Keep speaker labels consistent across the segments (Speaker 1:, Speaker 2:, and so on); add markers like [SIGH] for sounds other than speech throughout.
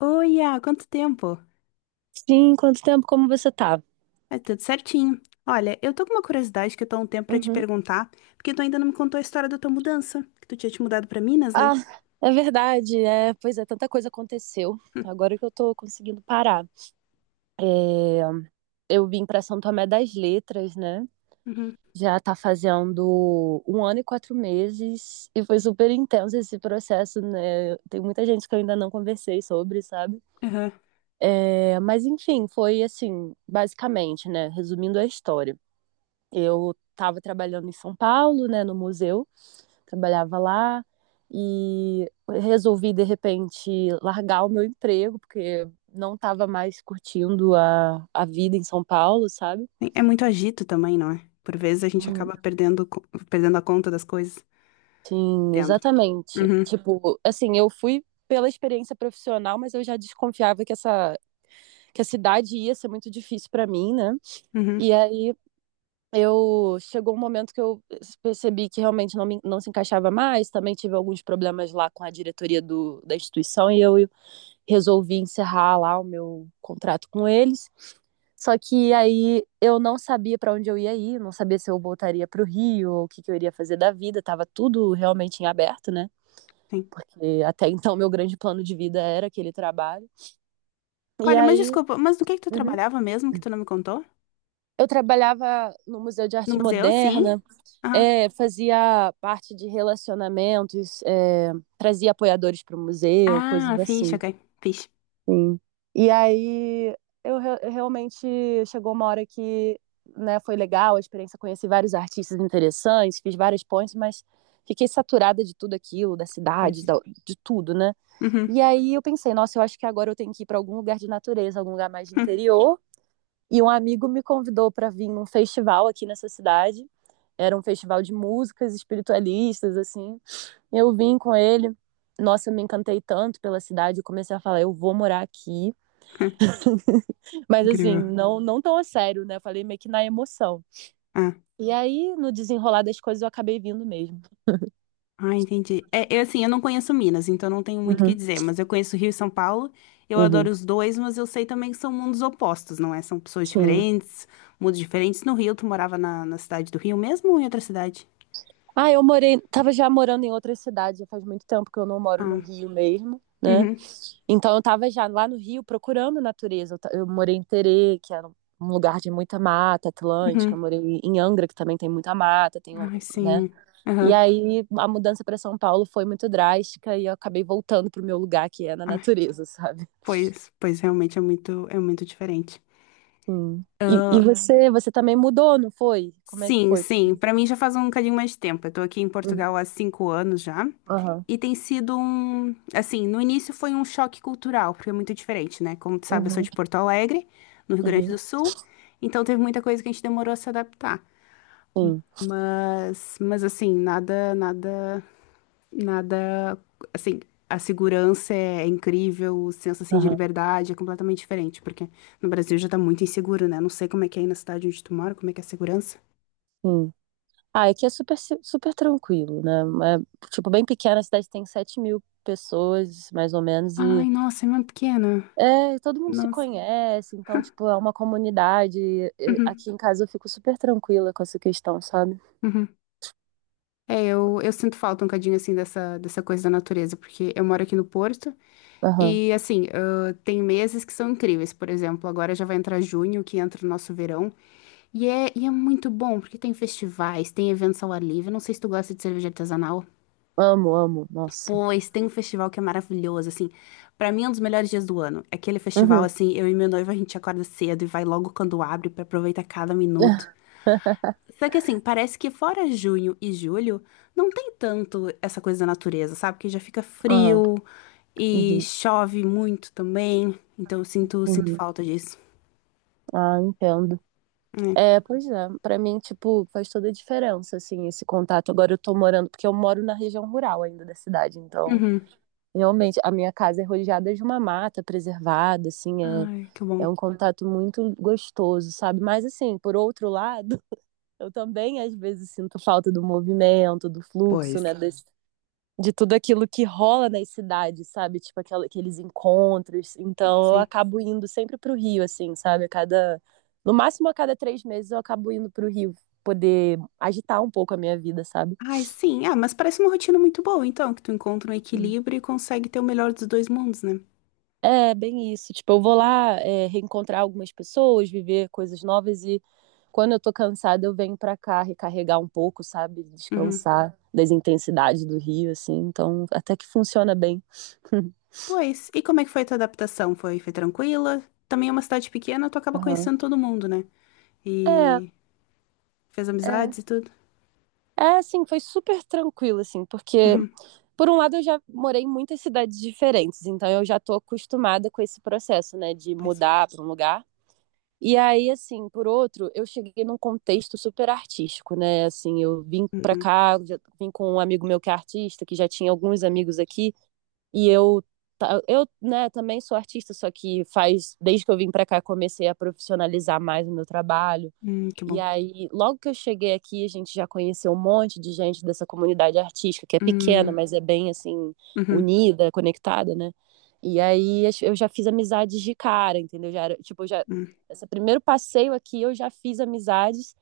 Speaker 1: Oi, há quanto tempo?
Speaker 2: Sim, quanto tempo, como você tá?
Speaker 1: É tudo certinho. Olha, eu tô com uma curiosidade que eu tô há um tempo pra te
Speaker 2: Uhum.
Speaker 1: perguntar, porque tu ainda não me contou a história da tua mudança, que tu tinha te mudado pra Minas, né?
Speaker 2: Ah, é verdade, pois é, tanta coisa aconteceu.
Speaker 1: [LAUGHS]
Speaker 2: Agora que eu tô conseguindo parar. É, Eu vim pra São Tomé das Letras, né?
Speaker 1: Uhum,
Speaker 2: Já tá fazendo um ano e 4 meses e foi super intenso esse processo, né? Tem muita gente que eu ainda não conversei sobre, sabe?
Speaker 1: aham.
Speaker 2: É, mas enfim, foi assim, basicamente, né? Resumindo a história. Eu tava trabalhando em São Paulo, né, no museu. Trabalhava lá e resolvi de repente largar o meu emprego porque não estava mais curtindo a vida em São Paulo, sabe?
Speaker 1: É muito agito também, não é? Por vezes a gente
Speaker 2: Uhum.
Speaker 1: acaba perdendo a conta das coisas.
Speaker 2: Sim,
Speaker 1: Entendo.
Speaker 2: exatamente.
Speaker 1: Uhum,
Speaker 2: Tipo, assim, eu fui pela experiência profissional, mas eu já desconfiava que a cidade ia ser muito difícil para mim, né?
Speaker 1: uhum,
Speaker 2: E aí eu chegou um momento que eu percebi que realmente não se encaixava mais. Também tive alguns problemas lá com a diretoria da instituição e eu resolvi encerrar lá o meu contrato com eles. Só que aí eu não sabia para onde eu ia ir, não sabia se eu voltaria para o Rio ou o que, que eu iria fazer da vida, tava tudo realmente em aberto, né?
Speaker 1: sim.
Speaker 2: Porque até então meu grande plano de vida era aquele trabalho. E
Speaker 1: Olha, mas
Speaker 2: aí
Speaker 1: desculpa, mas do que tu
Speaker 2: uhum.
Speaker 1: trabalhava mesmo que tu não me contou?
Speaker 2: Eu trabalhava no Museu de
Speaker 1: No
Speaker 2: Arte
Speaker 1: museu, sim?
Speaker 2: Moderna,
Speaker 1: Aham.
Speaker 2: é, fazia parte de relacionamentos, trazia apoiadores para o museu, coisas
Speaker 1: Ah, fixe,
Speaker 2: assim.
Speaker 1: ok. Fixe.
Speaker 2: Sim. E aí eu realmente chegou uma hora que, né, foi legal a experiência, conheci vários artistas interessantes, fiz várias pontes, mas fiquei saturada de tudo aquilo, da cidade,
Speaker 1: Pois.
Speaker 2: de tudo, né? E
Speaker 1: Uhum.
Speaker 2: aí eu pensei, nossa, eu acho que agora eu tenho que ir para algum lugar de natureza, algum lugar mais de
Speaker 1: [LAUGHS]
Speaker 2: interior. E um amigo me convidou para vir num festival aqui nessa cidade. Era um festival de músicas espiritualistas, assim. Eu vim com ele. Nossa, eu me encantei tanto pela cidade, eu comecei a falar, eu vou morar aqui. Mas assim,
Speaker 1: Incrível.
Speaker 2: não, não tão a sério, né? Eu falei meio que na emoção. E aí, no desenrolar das coisas, eu acabei vindo mesmo.
Speaker 1: Ah, entendi. É, eu, assim, eu não conheço Minas, então não tenho muito o que
Speaker 2: Uhum,
Speaker 1: dizer, mas eu conheço Rio e São Paulo, eu
Speaker 2: uhum.
Speaker 1: adoro os dois, mas eu sei também que são mundos opostos, não é? São pessoas
Speaker 2: Sim.
Speaker 1: diferentes, mundos diferentes. No Rio, tu morava na cidade do Rio mesmo ou em outra cidade?
Speaker 2: Ah, eu morei, tava já morando em outras cidades, já faz muito tempo que eu não moro no
Speaker 1: Ah,
Speaker 2: Rio mesmo, né?
Speaker 1: uhum,
Speaker 2: Então eu tava já lá no Rio procurando natureza. Eu morei em Terê, que era um lugar de muita mata atlântica,
Speaker 1: uhum.
Speaker 2: eu morei em Angra, que também tem muita mata, tem,
Speaker 1: Ai,
Speaker 2: né?
Speaker 1: sim.
Speaker 2: E
Speaker 1: Aham.
Speaker 2: aí a mudança para São Paulo foi muito drástica e eu acabei voltando pro meu lugar, que é na
Speaker 1: Ah,
Speaker 2: natureza, sabe?
Speaker 1: pois realmente é muito diferente.
Speaker 2: Sim. E Sim.
Speaker 1: Ah,
Speaker 2: você também mudou, não foi? Como é que
Speaker 1: sim,
Speaker 2: foi?
Speaker 1: sim. Pra mim já faz um bocadinho mais de tempo. Eu tô aqui em
Speaker 2: Uhum,
Speaker 1: Portugal há 5 anos já.
Speaker 2: aham,
Speaker 1: E tem sido um. Assim, no início foi um choque cultural, porque é muito diferente, né? Como tu sabe, eu sou
Speaker 2: uhum,
Speaker 1: de Porto Alegre, no Rio Grande do
Speaker 2: uhum,
Speaker 1: Sul. Então teve muita coisa que a gente demorou a se adaptar.
Speaker 2: sim,
Speaker 1: Mas assim, nada, nada, nada. Assim, a segurança é incrível, o senso assim, de
Speaker 2: aham,
Speaker 1: liberdade é completamente diferente, porque no Brasil já tá muito inseguro, né? Não sei como é que é aí na cidade onde tu mora, como é que é a segurança.
Speaker 2: sim. Ah, aqui é super, super tranquilo, né? É, tipo, bem pequena, a cidade tem 7 mil pessoas, mais ou menos, e
Speaker 1: Ai, nossa, é uma pequena.
Speaker 2: é, todo mundo se
Speaker 1: Nossa.
Speaker 2: conhece, então, tipo, é uma comunidade. E
Speaker 1: Uhum,
Speaker 2: aqui em casa eu fico super tranquila com essa questão, sabe?
Speaker 1: uhum. É, eu sinto falta um bocadinho, assim, dessa coisa da natureza, porque eu moro aqui no Porto
Speaker 2: Aham,
Speaker 1: e, assim, ah, tem meses que são incríveis. Por exemplo, agora já vai entrar junho, que entra o nosso verão. E é muito bom, porque tem festivais, tem eventos ao ar livre. Não sei se tu gosta de cerveja artesanal.
Speaker 2: amo, amo, nossa.
Speaker 1: Pois, tem um festival que é maravilhoso, assim. Pra mim, é um dos melhores dias do ano. É aquele festival,
Speaker 2: Uhum.
Speaker 1: assim, eu e meu noivo, a gente acorda cedo e vai logo quando abre pra aproveitar cada minuto.
Speaker 2: [LAUGHS]
Speaker 1: Só que assim, parece que fora junho e julho, não tem tanto essa coisa da natureza, sabe? Que já fica
Speaker 2: Aham,
Speaker 1: frio e
Speaker 2: uhum,
Speaker 1: chove muito também. Então eu sinto
Speaker 2: uhum.
Speaker 1: falta disso.
Speaker 2: Ah, entendo.
Speaker 1: É.
Speaker 2: É, pois é, pra mim, tipo, faz toda a diferença, assim, esse contato. Agora eu tô morando, porque eu moro na região rural ainda da cidade, então,
Speaker 1: Uhum.
Speaker 2: realmente, a minha casa é rodeada de uma mata preservada, assim, é,
Speaker 1: Ai, que bom.
Speaker 2: é um contato muito gostoso, sabe? Mas, assim, por outro lado, [LAUGHS] eu também às vezes sinto falta do movimento, do fluxo,
Speaker 1: Pois.
Speaker 2: né, das de tudo aquilo que rola nas cidades, sabe? Tipo aqueles encontros. Então eu
Speaker 1: Sim.
Speaker 2: acabo indo sempre pro Rio, assim, sabe? A cada, no máximo a cada 3 meses eu acabo indo pro Rio poder agitar um pouco a minha vida, sabe?
Speaker 1: Ai, sim. Ah, mas parece uma rotina muito boa, então, que tu encontra um equilíbrio e consegue ter o melhor dos dois mundos, né?
Speaker 2: É, bem isso. Tipo, eu vou lá, é, reencontrar algumas pessoas, viver coisas novas e quando eu tô cansada eu venho pra cá recarregar um pouco, sabe?
Speaker 1: Uhum.
Speaker 2: Descansar das intensidades do Rio, assim. Então até que funciona bem. [LAUGHS]
Speaker 1: Pois. E como é que foi a tua adaptação? Foi tranquila? Também é uma cidade pequena, tu acaba
Speaker 2: Aham.
Speaker 1: conhecendo todo mundo, né?
Speaker 2: É,
Speaker 1: E fez
Speaker 2: é.
Speaker 1: amizades e tudo.
Speaker 2: É, assim, foi super tranquilo, assim, porque,
Speaker 1: Uhum.
Speaker 2: por um lado, eu já morei em muitas cidades diferentes, então eu já tô acostumada com esse processo, né, de
Speaker 1: Pois.
Speaker 2: mudar para um lugar. E aí, assim, por outro, eu cheguei num contexto super artístico, né? Assim, eu vim
Speaker 1: Hum,
Speaker 2: pra
Speaker 1: hum,
Speaker 2: cá, já vim com um amigo meu que é artista, que já tinha alguns amigos aqui, e eu, né, também sou artista, só que faz, desde que eu vim pra cá, comecei a profissionalizar mais o meu trabalho.
Speaker 1: que
Speaker 2: E
Speaker 1: bom.
Speaker 2: aí, logo que eu cheguei aqui, a gente já conheceu um monte de gente dessa comunidade artística, que é pequena,
Speaker 1: Hum,
Speaker 2: mas é bem assim,
Speaker 1: uhum,
Speaker 2: unida, conectada, né? E aí eu já fiz amizades de cara, entendeu? Já era, tipo, já
Speaker 1: hum,
Speaker 2: esse primeiro passeio aqui eu já fiz amizades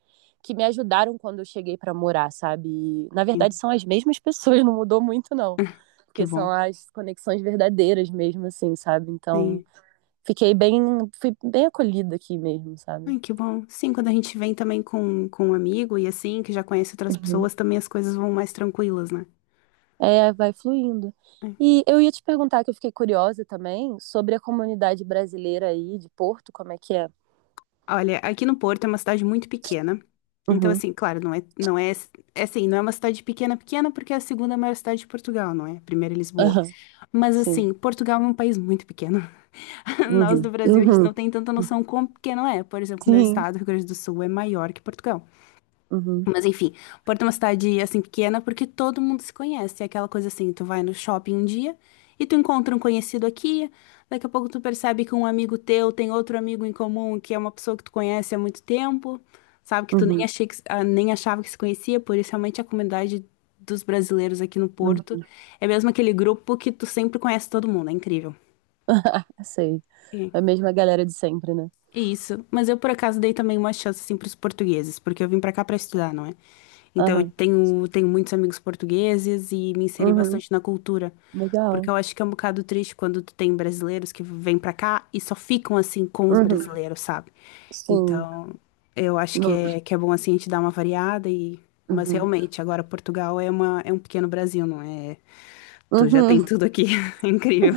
Speaker 2: que me ajudaram quando eu cheguei para morar, sabe? E, na verdade
Speaker 1: sim.
Speaker 2: são as mesmas pessoas, [LAUGHS] não mudou muito não,
Speaker 1: Ah, que
Speaker 2: porque são
Speaker 1: bom.
Speaker 2: as conexões verdadeiras mesmo assim, sabe? Então,
Speaker 1: Sim.
Speaker 2: fiquei bem fui bem acolhida aqui mesmo, sabe?
Speaker 1: Ai, que bom. Sim, quando a gente vem também com um amigo e assim, que já conhece outras
Speaker 2: Uhum.
Speaker 1: pessoas, também as coisas vão mais tranquilas, né?
Speaker 2: É, vai fluindo. E eu ia te perguntar, que eu fiquei curiosa também, sobre a comunidade brasileira aí de Porto, como é que é?
Speaker 1: Olha, aqui no Porto é uma cidade muito pequena. Então,
Speaker 2: Uhum,
Speaker 1: assim, claro, não é, é assim, não é uma cidade pequena, pequena, porque é a segunda maior cidade de Portugal, não é? Primeiro é Lisboa.
Speaker 2: aham,
Speaker 1: Mas,
Speaker 2: sim.
Speaker 1: assim, Portugal é um país muito pequeno. [LAUGHS] Nós
Speaker 2: Uhum,
Speaker 1: do Brasil, a gente não
Speaker 2: uhum,
Speaker 1: tem tanta noção quão pequeno é. Por exemplo, meu
Speaker 2: sim.
Speaker 1: estado, Rio Grande do Sul, é maior que Portugal.
Speaker 2: Uhum,
Speaker 1: Mas enfim, Porto é uma cidade assim pequena porque todo mundo se conhece. É aquela coisa assim, tu vai no shopping um dia e tu encontra um conhecido aqui, daqui a pouco tu percebe que um amigo teu tem outro amigo em comum que é uma pessoa que tu conhece há muito tempo, sabe que tu nem
Speaker 2: uhum,
Speaker 1: achei que, ah, nem achava que se conhecia, por isso realmente a comunidade dos brasileiros aqui no Porto
Speaker 2: uhum.
Speaker 1: é mesmo aquele grupo que tu sempre conhece todo mundo, é incrível.
Speaker 2: [LAUGHS] Sei. A mesma galera de sempre, né?
Speaker 1: Isso, mas eu por acaso dei também uma chance assim para os portugueses, porque eu vim para cá para estudar, não é? Então eu
Speaker 2: Aham,
Speaker 1: tenho muitos amigos portugueses e me inseri
Speaker 2: uhum,
Speaker 1: bastante na cultura, porque
Speaker 2: legal.
Speaker 1: eu acho que é um bocado triste quando tu tem brasileiros que vêm para cá e só ficam assim com os
Speaker 2: Uhum,
Speaker 1: brasileiros, sabe?
Speaker 2: sim.
Speaker 1: Então eu acho que
Speaker 2: Uhum,
Speaker 1: é bom assim a gente dar uma variada e mas
Speaker 2: uhum.
Speaker 1: realmente agora Portugal é uma é um pequeno Brasil, não é? Tu já
Speaker 2: Uhum.
Speaker 1: tem tudo aqui, [LAUGHS] é incrível.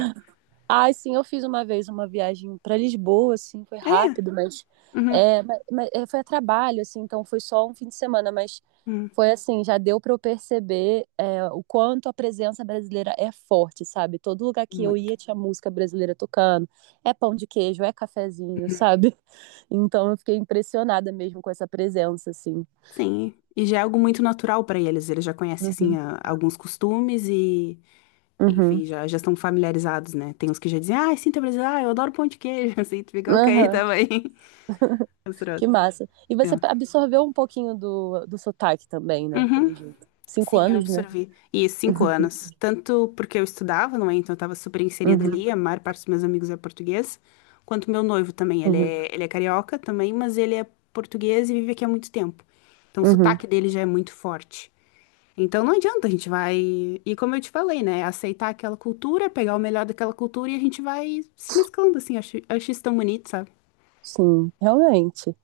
Speaker 2: Ai, sim, eu fiz uma vez uma viagem para Lisboa, assim, foi rápido, mas, foi a trabalho, assim, então foi só um fim de semana, mas
Speaker 1: Hum,
Speaker 2: foi assim, já deu para eu perceber o quanto a presença brasileira é forte, sabe? Todo lugar que eu
Speaker 1: muito.
Speaker 2: ia tinha música brasileira tocando, é pão de queijo, é cafezinho, sabe? [LAUGHS] Então eu fiquei impressionada mesmo com essa presença, assim.
Speaker 1: Sim, e já é algo muito natural para eles. Eles já conhecem, assim,
Speaker 2: Uhum,
Speaker 1: alguns costumes e,
Speaker 2: uhum,
Speaker 1: enfim, já estão familiarizados, né? Tem uns que já dizem, ah, sinto brasileiro, ah, eu adoro pão de queijo. [LAUGHS] Assim, tu fica, ok,
Speaker 2: aham,
Speaker 1: tá bem. [LAUGHS] Misturado.
Speaker 2: que massa. E você
Speaker 1: É.
Speaker 2: absorveu um pouquinho do sotaque também, né?
Speaker 1: Uhum.
Speaker 2: Pelo jeito. Cinco
Speaker 1: Sim, eu
Speaker 2: anos, né?
Speaker 1: absorvi. E 5 anos. Tanto porque eu estudava, não é? Então eu estava super inserida
Speaker 2: Uhum,
Speaker 1: ali, a maior parte dos meus amigos é português, quanto meu noivo também. Ele
Speaker 2: uhum,
Speaker 1: é, ele é carioca também, mas ele é português e vive aqui há muito tempo. Então o
Speaker 2: uhum.
Speaker 1: sotaque dele já é muito forte. Então não adianta, a gente vai. E como eu te falei, né? Aceitar aquela cultura, pegar o melhor daquela cultura e a gente vai se mesclando, assim. Eu acho isso tão bonito, sabe?
Speaker 2: Sim, realmente.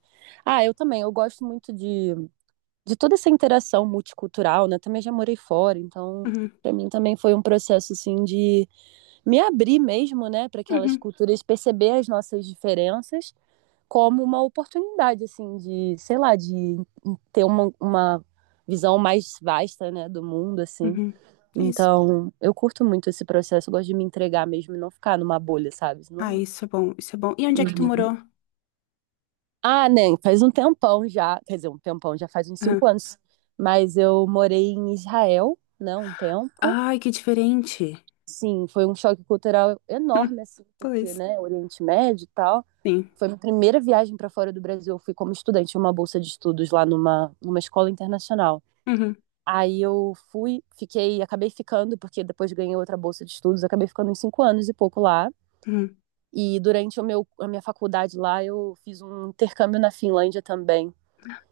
Speaker 2: Ah, eu também, eu gosto muito de toda essa interação multicultural, né? Também já morei fora, então
Speaker 1: Uhum,
Speaker 2: para mim também foi um processo assim de me abrir mesmo, né, para aquelas
Speaker 1: uhum,
Speaker 2: culturas, perceber as nossas diferenças como uma oportunidade assim de, sei lá, de ter uma, visão mais vasta, né, do mundo assim.
Speaker 1: uhum. Isso.
Speaker 2: Então, eu curto muito esse processo, eu gosto de me entregar mesmo e não ficar numa bolha, sabe?
Speaker 1: Ah,
Speaker 2: Não,
Speaker 1: isso é bom, isso é bom. E onde é que tu morou?
Speaker 2: ah, nem, faz um tempão já, quer dizer, um tempão, já faz uns cinco
Speaker 1: Aham.
Speaker 2: anos. Mas eu morei em Israel, né, um tempo.
Speaker 1: Ai, que diferente. [LAUGHS]
Speaker 2: Sim, foi um choque cultural enorme,
Speaker 1: Hum,
Speaker 2: assim, porque,
Speaker 1: pois.
Speaker 2: né, Oriente Médio e tal.
Speaker 1: Sim.
Speaker 2: Foi minha primeira viagem para fora do Brasil. Eu fui como estudante, tinha uma bolsa de estudos lá numa escola internacional.
Speaker 1: Uhum,
Speaker 2: Aí eu fui, fiquei, acabei ficando, porque depois ganhei outra bolsa de estudos, acabei ficando uns 5 anos e pouco lá.
Speaker 1: uhum.
Speaker 2: E durante o meu, a minha faculdade lá, eu fiz um intercâmbio na Finlândia também.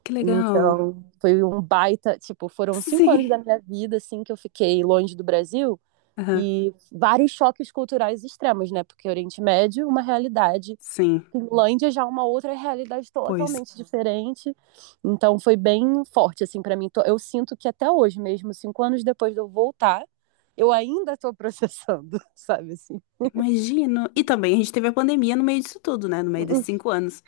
Speaker 1: Que legal.
Speaker 2: Então, foi um baita, tipo, foram cinco anos
Speaker 1: Sim.
Speaker 2: da minha vida, assim, que eu fiquei longe do Brasil
Speaker 1: Aham.
Speaker 2: e vários choques culturais extremos, né? Porque Oriente Médio, uma realidade,
Speaker 1: Sim.
Speaker 2: Finlândia já é uma outra realidade
Speaker 1: Pois.
Speaker 2: totalmente diferente. Então, foi bem forte, assim, para mim. Eu sinto que até hoje mesmo, 5 anos depois de eu voltar, eu ainda tô processando, [LAUGHS] sabe assim?
Speaker 1: Imagino. E também a gente teve a pandemia no meio disso tudo, né? No meio desses 5 anos.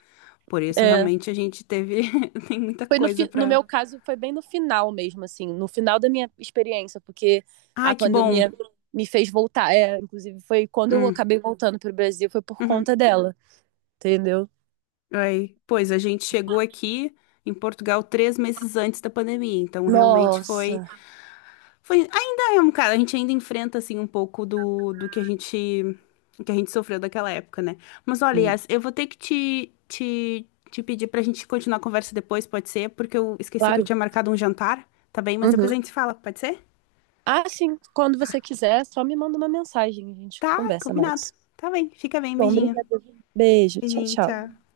Speaker 1: Por isso,
Speaker 2: É,
Speaker 1: realmente, a gente teve. [LAUGHS] Tem muita
Speaker 2: Foi
Speaker 1: coisa
Speaker 2: no
Speaker 1: pra.
Speaker 2: meu caso, foi bem no final mesmo, assim, no final da minha experiência, porque
Speaker 1: Ai,
Speaker 2: a
Speaker 1: que bom.
Speaker 2: pandemia me fez voltar. É, inclusive, foi quando eu
Speaker 1: Hum,
Speaker 2: acabei voltando para o Brasil, foi por conta
Speaker 1: uhum.
Speaker 2: dela, entendeu?
Speaker 1: Aí, pois a gente chegou aqui em Portugal 3 meses antes da pandemia, então realmente foi,
Speaker 2: Nossa,
Speaker 1: foi ainda é um cara, a gente ainda enfrenta assim um pouco do que a gente sofreu daquela época, né? Mas olha, Yas, eu vou ter que te pedir pra gente continuar a conversa depois, pode ser? Porque eu esqueci que eu
Speaker 2: claro.
Speaker 1: tinha marcado um jantar, tá bem? Mas depois a
Speaker 2: Uhum.
Speaker 1: gente se fala, pode ser?
Speaker 2: Ah, sim, quando
Speaker 1: Tá,
Speaker 2: você quiser, só me manda uma mensagem, a gente
Speaker 1: tá,
Speaker 2: conversa
Speaker 1: combinado.
Speaker 2: mais.
Speaker 1: Tá bem, fica bem,
Speaker 2: Bom,
Speaker 1: beijinho.
Speaker 2: obrigada. Beijo, tchau,
Speaker 1: Beijinho,
Speaker 2: tchau.
Speaker 1: tchau.